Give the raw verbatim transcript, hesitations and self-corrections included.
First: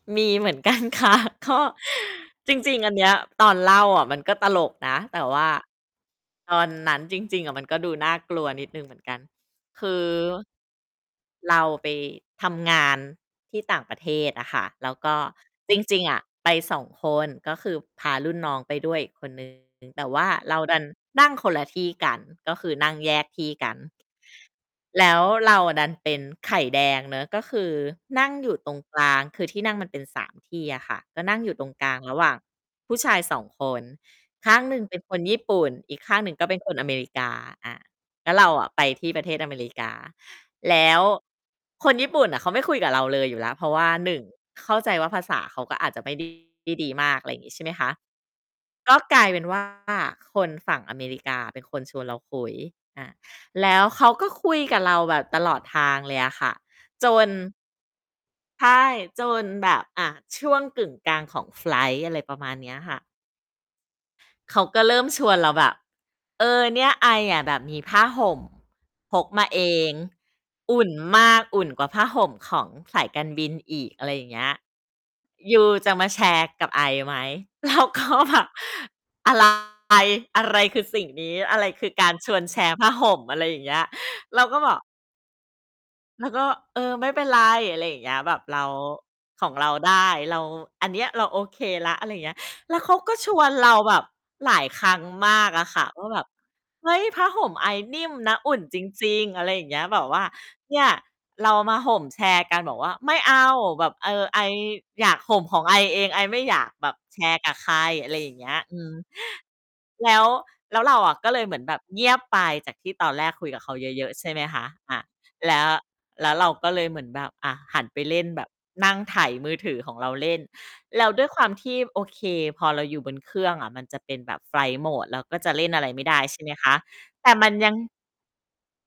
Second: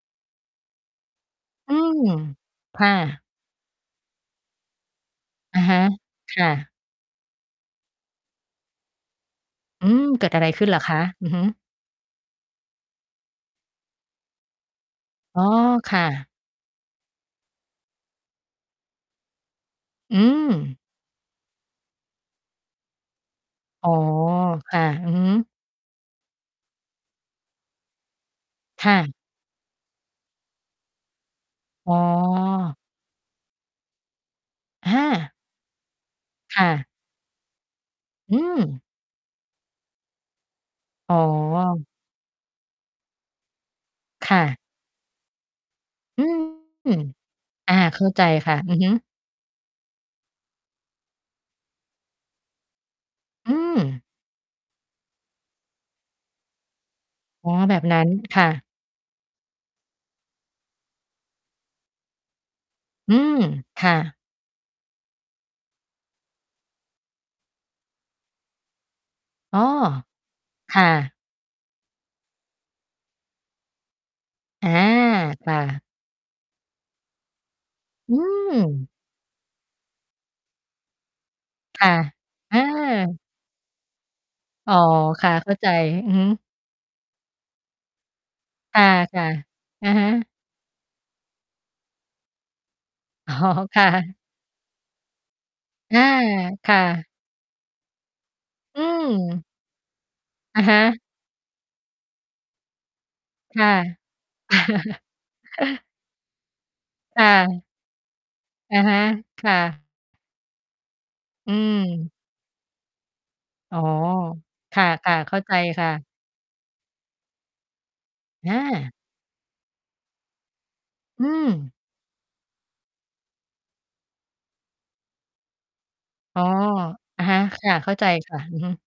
มีเหมือน กันค่ะ ก็ อืม จริง คๆ อ่ันเนี้ย ะ ตอนเล่าอะมันก็ตลกนะ แต่ว่าอะฮะ ค่ตอะ นนั้นจริง ๆ อะ มันก็ดูน่ากลัวนิดหนึ่งเหมือนกัน คอืืม อ เกิดอะไรขึ้นเหรอคะ? อือฮึ เราไปทำงานที่ต่างประเทศอะค่ะ แล้วก็อ๋อ จรคิ่ง ๆ อะะ ไป สอง คน ก็คือพารุ่นน้องไปด้วยอีกคน หนึ่ง แต่อวื่าเราดม ันนั่งคนละที่กัน ก็คือนั่งแยกที่กัน อ๋อ ค่ะ แลอือ้ฮวึ เราอะดันเป็นไข่แดงเนาะ ก็คือนั่งอยู่ตรงคก่ละ าง คือที่นั่งมันเป็น สาม ที่อะค่ะ ก็นั่งอยู่ตรงกอล๋าอ งระหว่างผู้ชาย สอง คน ข้างหนึ่งอเป็นคนา ญี่ปุ่น อีกข้างหนึ่งก็เป็คน่คนะ อเมริกา อา แล้อวืเราอะไปม ที่ประเทศอเมริกา แล้วอ๋อ คนญี่ปุ่นน่ะ เขาไม่คุยกับเราเลยอยู่แล้ว เพราะว่า หนึ่ง ค่ะ เข้าใจว่าภาษาเขาก็อาจจะไม่ อไืด้ ม ได้ดีมาก อะไรอย่างงี้ ใช่ไหอมา คะ เข้าใจค่ะ อือฮึ ก็กลายเป็น ว่า คนฝั่งอเมริกาเป็นคนชวนเราคุย อา อืแล้วเม ขาก็คุยกับเราแบบตลอดทางเลยอะค่ะ จน อ๋อ แบบนั้น ค่ใะ ช่ จนแบบ อา ช่วงกึ่งกลางของไฟลต์ อะไรประมาณเนี้ยค่ะ อืม ค่ะ เขาก็เริ่มชวนเราแบบ "เออ เนี่ย ไออะแบบมีผ้าห่มพกมาอเ๋อ อง คอุ่่ะ นมาก อุ่นกว่าผ้าห่มของสายการบินอีก" อะไรอย่างเงี้ย อา ค"ยู่ะ จะมาแชร์กับไอไหม?" เราก็อืแบบ ม อะ ไร อะไรคือสิ่งนี้ อะไรคคื่อะ การชวนแอชร์ผ้าหา ่ม อะไรอย่างเงี้ย เราก็บอ๋อ อก ค่ะ เข้าใจ อือเฮราึ ก็ "เออ ไม่เป็นไร อะไรอย่างเงี้ย แบบเรา อา ค่ะ ของเราอะไดฮ้ ะ เรา อันเนี้ย เราโอเคแล้ว" อะไรอย่างเงี้ย แล้วเขาก็ชอ๋อ วนเราค่แบบะ หลายครั้งมากอะค่ะ อวา ่าแบบ ค่"เฮ้ย ะ ผ้าห่มไอนิ่มนะ อุ่นจอืริง ๆ อะม ไรอย่างเงี้ย แบบว่า อะฮเนีะ ่ย เรามาห่มแชร์กัน" บอกว่า "ไม่เอา ค่แบบ เะ ออ ไออยากห่มของไอเอง ไอไม่อยากแบบแชค่ร์กับะ ใคร" อะไรอย่างเงี้ย ออะืม ฮะ ค่ะ แล้ว แล้วเราอะ ก็เลยอเืหมือนแบบเงีม ยบไป จากที่ตอนแรกคุยกับเขาอ๋อ เยอะ ๆ ใช่ไหมคะ คอา ่ะ ๆ เข้าแใจล้ว ค่ะ แล้วเราก็เลยเหมือนแบบ อา หันไปเล่นแบบ อนัา ่งไถมือถือของเราเล่น แล้วดอ้ืวยความทม ี่ โอเค พอเราอยู่บนเครื่องอะ มันจะเป็นแบบไฟลต์โหมด แล้วก็จะเล่นอะไรไม่ได้ ใอช๋่อ ไหมคะ อะแต่ฮะ มันคย่ัะ ง เข้าใจค่ะ อือฮึ